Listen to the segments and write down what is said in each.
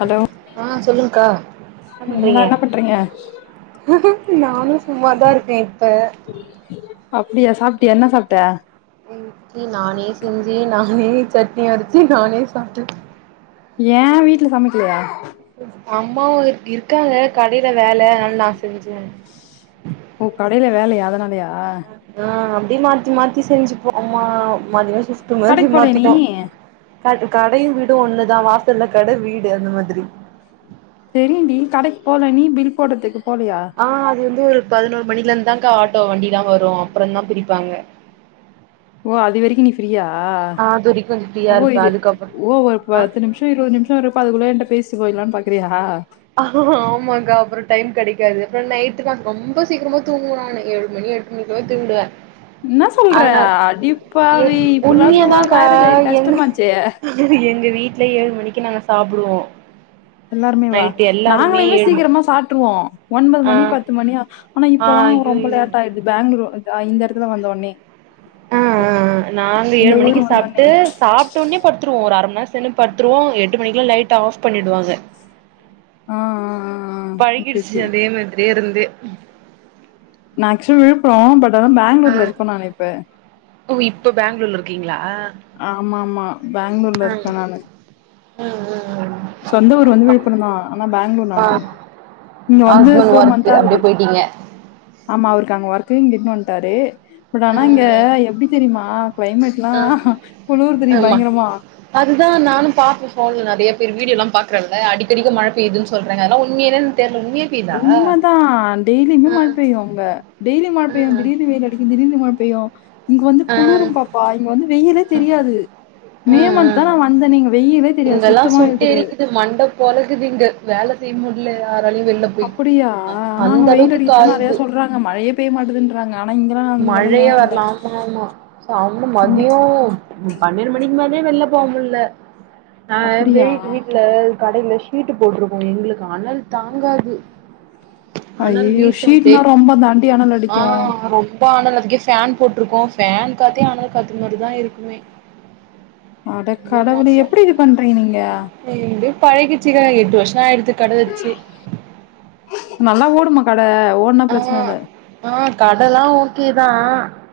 Hello ஆ சொல்லுங்கக்கா என்ன பண்றீங்க நானு சும்மாதா இருக்கே இப்ப அப்பிடியா சாப்ட்டியா என்ன சாப்ட்ட எங் இட்லி நானே செஞ்சி நானே சட்னி அரச்சி நானே சாப்ட்டே ஏ வீட்ல சமைக்கலையா அம்மாவு இருக்காங்க கடைல வேல அனால நா செஞ்சே ஓ கடைல வேலையா அதனாலயா ஆ அம் ப்டி மாத்தி மாத்தி செஞ்சுப்போ அம்மா மாத்தி மாத்தி ஷிப்ட் மாதிரி கடைக்கு போலயா நீ மதிப்போ க கடையு வீடு ஒண்ணுதா வா இத்தல்ல கட வீடு அந்த மாதிரி தெரியுடி கடைக்கு போல நீ பில் போடதுக்கு ஆ அது வந்து ஒரு பதினோரு மணில இருந்தாகா ஆட்டோ வண்டிலா வரு அப்புறோதா பிரிப்பாங்க ஓ அது வரைக்கு நீ ஃப்ரீயா ஆ அது வரைக்கு கொஞ்சோ ஃப்ரீயா அப்போ இருப்பே இது அதுக்கப்புறோ ஓ ஒரு ஆ பத்து நிமிசோ இருவது நிமிசோ இருப்ப அதுக்குள்ள என்ட பேசிட்டுபோயலனு பா க்கிறியா ஆமாக்கா அப்புறோ டைம் கெடைாது அப்புறோ நைட்டு தா ரொம்ப சீக்கிரமா தூங்குவே நானு ஏழு மணி எட்டு மணிக்குலா தூங்கிடுவே என்ன சொல்ற அதனால் எ அடிப்பாவி இப்புல்லா உண்மையாதாக்கா மேரேஜ் ஆயிரு எங் கஷ்டமாச்சே எங்க வீட்டுல ஏழு மணிக்கு நாங்க சாப்புடுவோ எல்லாருமேவா நைட்டு எல்லாருமே நாங்களைமே ஏழு மணி சீக்கிரமா சாப்ட்ருவோ ஒன்பது ஆ மணி பத்து மணியா ஆனா ஆ இப்பல்லா ரொம்ப ஐயையோ லேட் ஆயிட்து பேங்ளூர் தா இந்த எடத்துல வந்தோன்னே ஆ ஆ ஆ நாங்க ஏழு ஊர் மணிக்கு வந்த ஒட்னே சாப்ட்டு சாப்டோன்னே படுத்துருவோ ஒரு அர மண் நே சென்னு பட்த்துருவோ‌ எட்டு மணிக்கிலா லைட் ஆஃப் பண்ணிடுவாங்க ஆ ஆ ஆ ஆ ஓகே பழகிடுச்சு ஓகே அதே மாதிரியே இருந் து நா ஆக்சுவல் விழுப்புரோ பட் அதா பேங்ளூர்ல இருக்கோ நாங்க‌ இப்ப ப பேங்ளூர்ல இருக்கீங்ளா? ஆமாமா பேங்ளூர்ல ஆ இருக்கே நானு ஆ ஆ சொந்த ஊர் வந்து விழப்புரொந்தா ஆனா பேங்ளூர் நானு ஆ ஆ இங்க வந்து ஹஸ்பண்ட் ஃபோர் மந்த் ஒர்க்கு அப்டியே ஆகுது போயிட்டீங்க ஆமா அவருக்கு அங்க ஒர் க்கு இங்க இட்னு வன்ட்டாரு பட் ஆ ஆனா இங்க எப்டி தெரிமா கிளைமேட்லா குளூர்துடி ஆமா பயங்கரமா அதுதான் நானும் பாப்பே ஃபோன்ல நறைய பேர் வீடியோலா பாக்குறேல்ல அடிக்கடிக்க மழபெய்துன் சொல்றாங்க அதுனா உண்மையிலன் உண்ம தா டெய்லியுமே மழ பெய்யு அங்க டெய் லி மழ பெய்யு ம் திடீர்னு வெயில் அடிக்கு திடீர்னு மழப் பெய்யு இங்க வந்து குளுரும் பாப்பா இங்க வந்து வெ யிலே தெரியாது மே ம் மந்த் தா ம் நா வந்தனே இங்க வெய் இங்கெல்லா சுட்டெரிக்குது மண்ட பொலக்குது இங்க வேல செய்ய மு ல்ல அப்புடியா ஆனா அங்க வெயில் அளவுக்கு அடிக்குதுதா நெறைய காயுது சொல்றாங்க மழையே பெய்ய மாட்டெதுன்றாங்க ஆ மழையே வர்ல ஆமாமா சம்ம இங்க மதியோ பன்னெண்டு மணிக்கு மே வெளில போக முள்ள நான் அப்படியா? வீட்டு வீட்டுல கடையில ஷீட்டு போட்டிருக்கோம் எங்களுக்கு அனல் தாங்காது அனல் அய்யயோ வீசு அப்டியே ஷீட்னா ரொம்ப தாண்டிா அனல் அடிக்கும் இப்ப அனல்த்துக்கே ஃபேன் போட்டிருக்கோம் ஃபேன் காத்தே அனல் காத்து மாதிரிதான் இருக்குமே அட ரொம்ப கடவுளே மோசோ எப்படி இது பண்றீங்க நீங்க பழகிருச்சுங்க எட்டு வருஷம் ஆச்சு கடை வச்சு அப்பல்லாம் ஓடு அ ஒன்னும் பிரச்சனை இல்ல கடலாம் ஓகேதான்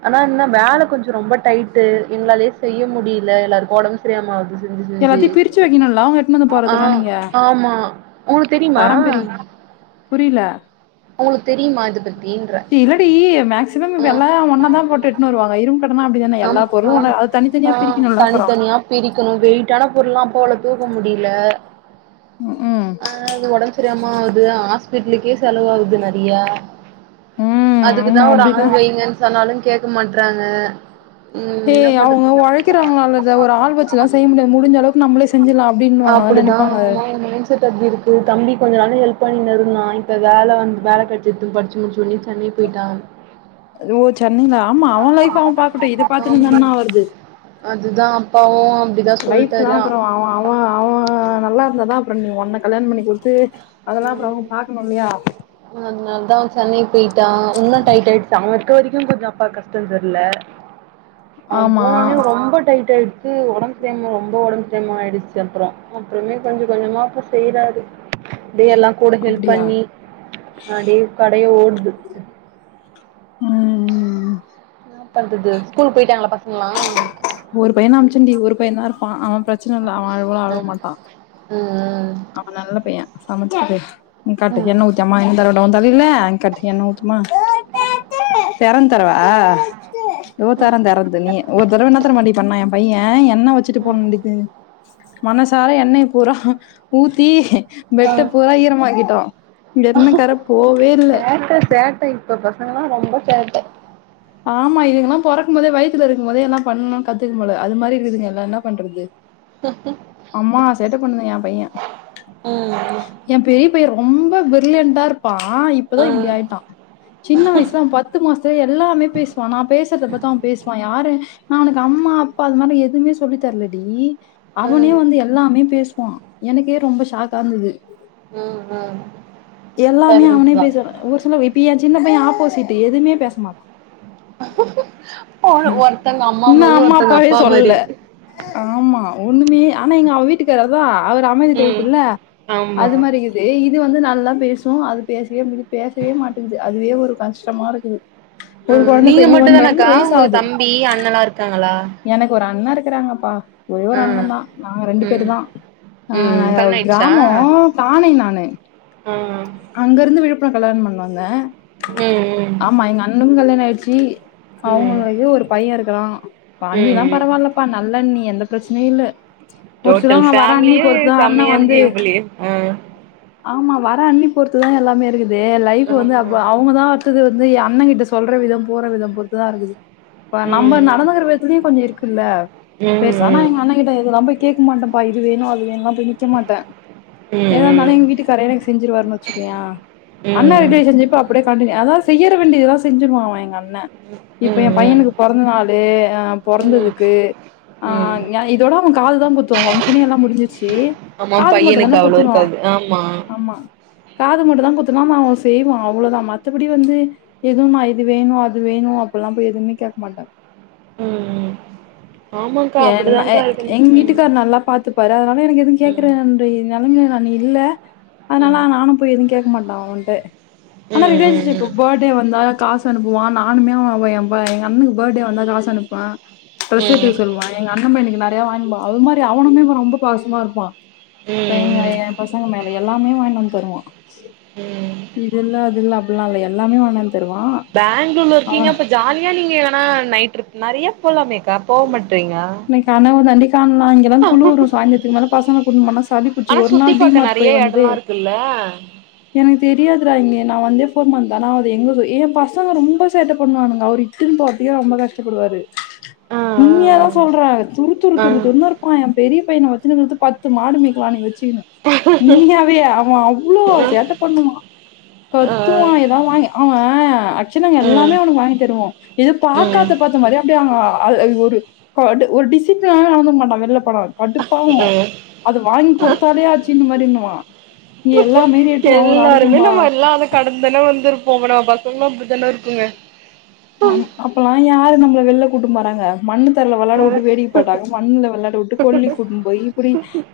ஆனா என்ன வேலை கொஞ்சம் ரொம்ப டைட்டு எங்களாலயே செய்ய முடியல எல்லாருக்கும் உடம்பு சரியாக மாகுது எல்லாத்தையும் பிரிச்சு வைக்கணும்ல உங்க எடுத்துட்டு வந்து ஆ போறதுலாம் நீங்க ஆமா உங்களுக்கு தெரியுமா தரம்பிரிய புரியல உங்களுக்கு தெரியுமா அது இல்லடி மேக்சிமம் இப்ப எல்லாம் ஒன்னா தான் போட்டு எடுத்துன்னனு வருவாங்க இரு ஆம் ஆ ஆஹ் பிரிக்கணும்ல அப்புறம் தனித்தனியா பிரிக்கணும் வெயிட்டான பொருலாம் போல தூக்க முடியல ம் அஹ் அது உடம்பு சரியாம அது ஆன ஹாஸ்பிடலுக்கே செலவாகது நிறைய ம் ஆமா அதுக்குதான் ஒரு ஆள் அப்படிதான் வைங்கன்னு சொன்னாலும் கேட்க மாட்டறாங்க ஏஹய் அவங்க உழைக்கிறாங்களாலத ஒரு ஆள் வச்சுல்லாம் செய்ய முடியாது முடிஞ்ச அளவுக்கு நம்மளே செஞ்சலாம் அப்படின்னு வாங்கான் அப்டிதா நினைப்பாங்க ஆமா எ பண்ணி ந இருந்தான் இப்ப வேலை வந்து வேலை கிடைச்சி எ படிச்சு முடிச்சவோனே ஓ சென்னையில ஆமா அவன் லைப் அவன் பா இத பார்த்துட்டு இருந்தா ஆமா என்னா வருது அதுதா அப்பாவு அப்டிதா லைப் சொல்ட்டாரு லாம் அவன் நல்லா னான் அப்புறம் நீ உன்னனை கல்யாண பண்ணி குடுத்து அதெல்லாம் அப்புறம் அவங்க பாக்கணும் இல்லையா அதனால தான் சென்னை போயிட்டான் இன்னும் டைட் ஆகிடுச்சு அவ இருக்க வரைக்கும் கொஞ்சம் அப்பாக்கு கஷ்டம் தெரியல அவன் ஆமா போனோனே ரொம்ப டைட் ஆகி க்கு ஒடம்பு செரியாம ரொம்ப ஒடம்பு சரியம ஆயிடிச்சி அப்புறோ அப்புறமே கொஞ்ச கொஞ்சமா அப்புறோ செய்றாரு அப்பிடியே எல்லா கூட ஹெல்ப் அப்படியா பண்ணி அடியே கடைய ஓடுது ம் ம் ம் இன்னா பந்தது ஸ்கூல போயிட்டாங்களா பசங்களலா ஒரு பையன அமைச்சண்டி ஒரு பையதா இருப்பா அவே பிரச்சன இல்ல அவன அழவலா அழமாட்டா ம் அப்ப நல்ல பைய்யே ஆமச்சது காட்டு ம் எண்ணெ ஊத்து அம்மா எண்ணெ தடவட்டு ஓ தலையில கட்டு எண்ணெ ஊத்துமா தெறன் தரவா இதோ தர தெறந்து நீ ஒரு தடவை என்ன தரமட்டி இபண்ணா எ பையே எ என்ன வச்சுட்டு ம் போனண்டித்து மனசார எண்ணைய பூற ஊத்தி ஆ பெட்ட பூரா ஈரமாக்கிட்டோ என்னக்கர போவே இல்ல சேட்ட ஆமா இதுங்கெல்லா பொறக்குபோதே வயத்துல இருக்குபோதே எல்லா பண்ணனு கத்துக்குபோல அது மாரி இருக்குதுங்க எல்லா என்ன பண்றது அம்மா சேட்ட பண்ணுது ஏ பையே ம் ஏ பெரிய பைய ரொம்ப பிர்லியண்டார் ப்பா இப்பதா ம் இப்பிடி ம் ஆயிட்டா சின்ன வயசுல பத்து மாசத்துலியே எல்லாமேப் பேசுவா நா பேசுறத பாத்தா அவ பேசுவா யாரு நா அவுனுக்கு அம்மா அப்பா அது மாதிரி எதுமே சொல்லி தரலடி அவனே ம் வந்து எல்லாமே பேஸ் வா எனக்கே ரொம்ப ஷாக்கா இருந்தது ம் ம் எல்லாமே டேலண்ட் அவனே தா பேசற ஒரு சில இப் பியே ஏ சின்ன பையே ஆப்போசிட்டு எதுவுமே பேசமாட்டா ஒரு ஒருத்தங்க இன்னு மாரி அம்மா ஒருத்தங்க அப்பாவே அப்பா மாரி சொல்ல ஆமா ஒண்ணுமே ஆனா இங்க அவ வீட்டுக்கார் அதா அவரு அமைதி ம் டைப்பு இல்ல ஆமா அது மாரி இகுது இது வந்து நா ல்லா பேசு அது பேசவே பேசவே மாட்டேங்கது அதுவே ஒரு கஷ்டமா இருக்குது ம் நீங்க மட்டுதானாக்கா உங்களுக்கு தம்பி அண்ணல்லா இருக்காங்களா எனக்கு ஒரு அண்ணா இருக் க்றாங்கப்பா ஒரே ஒரு ஆ அண்ணன் தான் நாங்க ரெண்டு பேரு ம் தான் ம் ஆஹ் கல்யாண ஆயிடுச்சா கிராமம் தானை நானு ஆ அங்க இருந்து விழுப்புரம் கல்யாணம் பண்ணேன் வாங்க ம் ம் ஆமா எங்க அண்ணனுக்கும் கல்யாணம் ஆயிடுச்சு ஜி ம் அவங்களுதலயும் ஒரு பையன் இருக்கு வா ம் அண்ணி தாம் ம் பரவாயில்லப்பா நல்லண்ணி எந்த பிரச்சனை இல்லை டோட்டல் ஃபேமிலியே செம்மையா வந்து இருக்கீங்க போலயே ஆஹ் ஆமா வர அண்ணி பொறுத்துதான் எல்லாமே இருக்குது இது லைஃப் வந்து ஆமா அப்ப அவங்க தான் அடுத்தது வந்து அண்ணன் கிட்ட சொல்ற விதம் போற விதம் பொறுத்துதான் இருக்குது இப்ப நம்ம ம் நடந்துகிற கொஞ்சம் இருக்குல்ல ம் பெருச ஆனா ம் எங்க அண்ண கிட்டது ரொம்ப கேக்க மாட்டேன்பா இது வேணும் அது வேணலாம் நிக்க மாட்டேன் ம் ஏதாலும் ம் எங்க வீட்டுக்காரே எனக்கு செஞ்சுருவாருனு வச்சிகோயன் ம் அண்ணா ம் ரிலேஷன்சிப் அப்படியே கன்டினுயு அதாவது செய்ய வேண்டியதெல்லாம் செஞ்சடுவன் எங்க என் இப்ப என் ம் ம் பையனுக்கு பிறந்த நாளு ம் போறந்ததுக்கு ம் ஆஹ் இதோட அவன் காதுதான் குத்துவோம் பங்ஷன் எல்லாம் முடிஞ்சிருச்சு ஆமா காது மட்டும் தானே பையனுக்கு அவ்ளோ குத்துனும் இருக்காது ஆமா ஆமா காது மட்டும் தான் குத்துனா அவன் செய்வான் அவ்வளவுதான் மத்தபடி வந்து எதுவும் நான் இது வேணும் அது வேணும் அப்படிலா போய் எதுவுமே கேட்க மாட்டேன் உம் [inaudible] ஏன்னா என் இருக்குன் எங்க ம் வீட்டுக்காரரு நல்லா பார்த்துப்பாரு அதனால எனக்கு எதுவும் கேக்குற ம் ந நிலமை இல்ல ம் அதனால நானும் போய் எதும் கேட்க மாட்டேன் அவன்ட்ட ம் ம் ஆனா ரிலேஷன்ஷிப் ம் பேர்த்டே வந்த காசு அனுப்புவான் நானுமே அவன் என் பர்த்டே எங்க அண்ணுக்கு பர்த்டே வந்தா காசு அனுப்புவேன் ட்ரெஸ் உம் எடுத்துக்க சொல்லுவான். எங்க அண்ண பையனுக்கு நிறைய வாங்கிட்டுபோவேன் அது மாதிரி அவனுமே ரொம்ப பாசமா இருப்பான் இப்போ எங்க ம் என் பசங்க மேல எல்லாமே வாங்கிட்டு வந்து வருவான் உம் இது இல்ல அது இல்ல அப்படில்லாம் இல்ல எல்லாமே தருவான். பெங்களூர்ல இருக்கீங்க அவன் இப்ப ஜாலியா நீங்க ஆ நைட் ட்ரிப் நிறைய போகலாமேக்கா போக மாட் என் கனவு தாண்டி இங்கல்லாம் குளுரும் சாய்ந்திரத்துக்கு மேல பசங்க கூட்டி போனா சளி ஆனா புடிச்சுரு ஒரு சுத்தி நாள் பாக்க டிமார்ட் நெறைய போய் வந்ததே எடல்லா இருக்குல்ல எனக்கு தெரியாதுடா இங்க நான் வந்து மந்த் ஆனா அது எங்க என் பசங்க ரொம்ப சேட்டை பண்ணுவானுங்க அவர் இட்டுன்னு போறத்துக்கே ரொம்ப கஷ்டப்படுவாரு ஆ உண்மையா சொல்றேன் துரு துரு ஆ துரு துருன்னு இருப்பான் என் பெரிய பையன வச்சுருக்குறதுக்கு பத்து மாடு மேய்க்கலா நீ வச்சு மெய்யாவே அவன் அவ்ளோ ஆ ஆ சேட்டை பண்ணுவான் ஆ கத்துவான் ஏதான் வாங்கி அவன் அக்சலா ஆ ம் எல்லாமே அவனுக்கு வாங்கி தருவோம் எது ம் பாக்காத பார்த்த மாரியே அப்டியே அவ அ அது ஒரு கடு ஒரு டிசிப்ளினாவே நடந்துக்கமாட்டா வெளில போனா கடுப்பாவும் ம் அது வாங்கி குடுத்தாலே ஆச்சு இந்த மாரி ஆ எல்லாருமே நம்ம எல்லாம் அத கடந்து தானே வந்துருப்போம் பூரா பசங்களும் அப்டித்தானே இருக்குங்க ஆ அப்பலாம் யாரு நம்மள வெள்ல கூட்டு போனாங்க மண்ணு தரல வெளையாட உட்டு கரெக்ட் வேடிக்கைப்பட்டாங்க மண்ணுல விளையாட விட்டு கொல்லைக் கூட்டு போய் இப்படி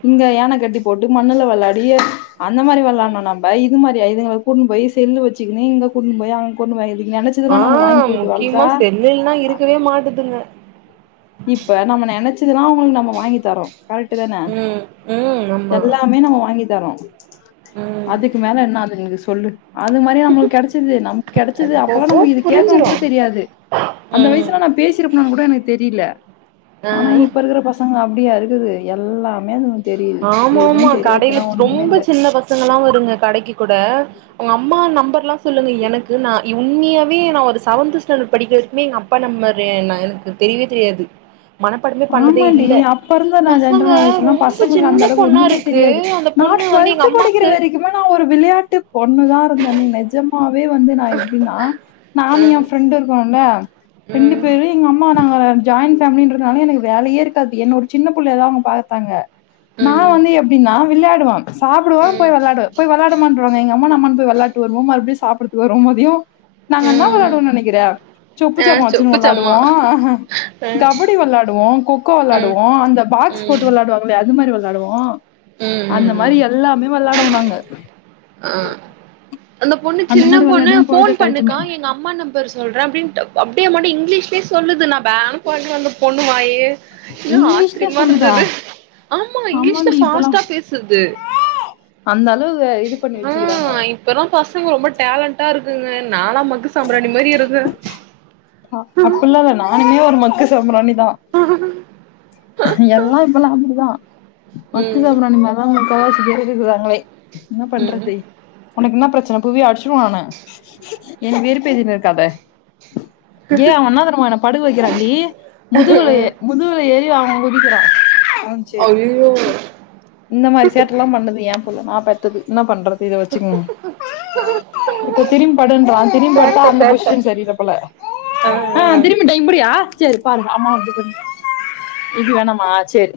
இங்க யானை கட்டி போட்டு எ மண்ணுல வெளயாடியே அந்த மாரி வெளயாண்டம் நம்ம இது மாரி இதுங்கள கூட்னு போய் செல்லு வச்சுக்கனு இங்க கூட்னு போய் அங்க கொண்டு போய் நினச்சதுனா ஆ நம்ம வாங்கி குடுத்து முக்கியமா வளத்தா செல்லு இல்லனா இருக்கவே மாட்டுதுங்க சதெல்லாம் அவங்களுக்கு நம்ம வாங்கி தரோம் கரெக்ட் தானே ம் ம் ஆமா எல்லாமே நம்ம வாங்கி தரோம் ம் அதுக்கு மேல என்ன அது நீங்க சொல்லு அது மாரி நம்மளுக்கு கெடச்சது நமக்கு கெடச்சது அது போக அப்பலாம் நம்ம போக இது கேக்கனும் புரிஞ்சிரு கூட தெரியாது அந்த ம் வயசுல நா பேசிருப்பனானு கூட எனக் தெரில ஆ ஆனா இப்ப இருக்குற பசங்க அ ப்டியா இருக்குது எல்லாமே அதுங்க தெரியுது ஆமாமா எதுவும் கடைல தெரியாதுன்னா ஒண்ணுமே ரொம்ப இல்ல சின்ன பசங்கலா வருங்க கடக்கி கூட ஒங்க அம்மா நம்பர்லா சொல்லுங்க எனக்கு நா உண்மையாவே நா ஒரு செவன்த்து ஸ்டாண்டட் படிக்கிற வர்க்குமே எங்க அப்பா நம்பர் என்ன எனக்கு தெரியவே தெரியாது மனப்பாடமே பண்ணதே ஆமான்டி இல்ல அப்பருந்த நா பசங்க ஜென்ரல் நாலேஜுல்லா ப ரொம்ப சங்களுக்கு சின்ன அந்தளவ்க்கு பொண்ணா ஒன்னுமே இருக்கு தெரியாது அந்த நா பொண்ணு வந்து எங்க ட்வல்த்து படிக்கிற அம்மாக்கு வரைக்குமே நா ஒரு விளையாட்டு பொண்ணு தா இருந்தனே நெஜமா வே வந்து நா எப்டின்னா நானு எ ம் ஃப்ரெண்டு இருக்கோல்ல ரெண்டு ம் பேரு எங்க அம்மா நாங்க ஜாயி ன் ஃபேமிலின்றதுனால எனகு வேலயே இருக்காது என்ன ஒரு சின்ன புள்ளையா தா அவுங்க பாத்தாங்க நா ம் வந்து எப்டின்னா விள்யாடுவோ சாப்டுவ போய் ம் வெளாடுவ போய் வெளாடுடாமான்ருவாங்க எங்க அம்மானா அம்மான் போய் வெள் ளாட்டு வருவோ மறுப்டியு சாப்புறத்துக்கு வருவோ மதியோ நாங்க என்னா வெளாடுவோன் நெனக்கிற சொப்புச்சாமா வச்சுன்னு வெளாடுவோ கபடி வெளா டுவோ கொக்கோ வெளாடுவோ அந்த பாக்ஸ் போட்டு வெளாடுவாங்ளே அது மாரி வெளாடுவோ அந்த மாரி எல்லாமே வெளாடுவோ நாங்க ஆ அந்த பொண்ணு சின்ன மாரி பொண்ணு வெளாடிதா ஃபோன் பொழுத பண்ணுக்கா கழிச்சோமே எங்க அம்மா நம்பர் சொல்றே அப்டின்ட்டு அப்டியே மாட இங்லீஷ்லே சொல்லுது நா பேன்னு பாக்குறே அந்த பொண்ணு வாயே இன்னு இங்லிஷ்ல ஆச்சரியமா சொல்லுதா இருந்தது ஆமா இங்கிலீஷ்ல ஆமான்டி இப்பல்லா ஃபாஸ்ட்டா பேசுது அந்த அளவு இது பண்ணி வெச்சுக்கிறாங்க ப்பலா பசங்க ரொம்ப டேலண்ட்டா இருக்குங்க நாலா மக்கு சாம்பிராணி மாரி இருந்தே அ அப்புல்லா இல்ல நானுமே ஒரு மக் கு சாம்ராணி தா எல்லா இப்பலா அப் பிடிதா மக்கு ம் சாம்பிரணி மாரிதா முக்காவாசி பேர் இருக்குறாங்களே என்ன ம் பண்றது உனக்கு என்னா பிரச் பிரச்சன புவி அடுச்சுருவ நானு என்ன வெறுப்பேத்தினு இருக்காத ஏ அவ என்ன தெரிமா என்ன படுக்க வெக்கிறாண்டி முதுகுல ஏ ம் முதுகுல ஏறி அவ [unintelligible] குதிக்குறா ஆ சேர் அய்யய்யோ இந்த மாரி சேட்டல்லாம் பண்ணுது ஏம் [unintelligible] நா பெத்தது நா பண்றத் இத வெச்சுக்கங்க இப்ப திரும்பி படுன்றா படுத்தா சேட்ட அந்த சேட்ட பொஷிஷன் செரியில்ல போல ஆ திரும்பிட்ட இப்டியா சேரி பாருங்க அம்மா அப்டின் [unintelligible] இது வேணாமா சேர்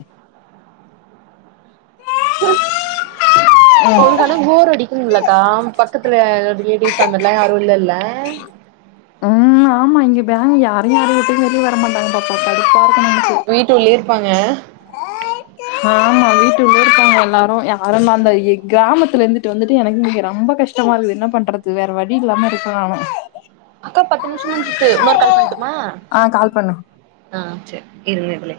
[unintelligible] ம் போர் அடிக்குங்லக்கா பக் பக்கத்துல எது ரிலேடிவ்ஸ் அந்த மாரில்லா யாரு இல்லல்ல ம் ஆமா இங்க [unintelligible] வீட்டுக்குள்ளயே இருக் இருப்பாங்க ஆமா வீட்டு உள்ளயே இருக்காங்க எல்லாரு யாருல்லா அந்த எ கிராமத்துல இருந்துட்டு வந்துட்டு எனக்கு இங்க ரொம்ப கஷ்டமா இருக்குது என்ன பண்றது வேற வழி இல்லாம இருக்க நானு அக்கா பத்து நிம்ஷோ முடுஞ்சுட்டு இன்னொரு கால் பண்ட்டுமா ஆ கால் பண்ணு ஆ சேர் இருந்து புள்ளே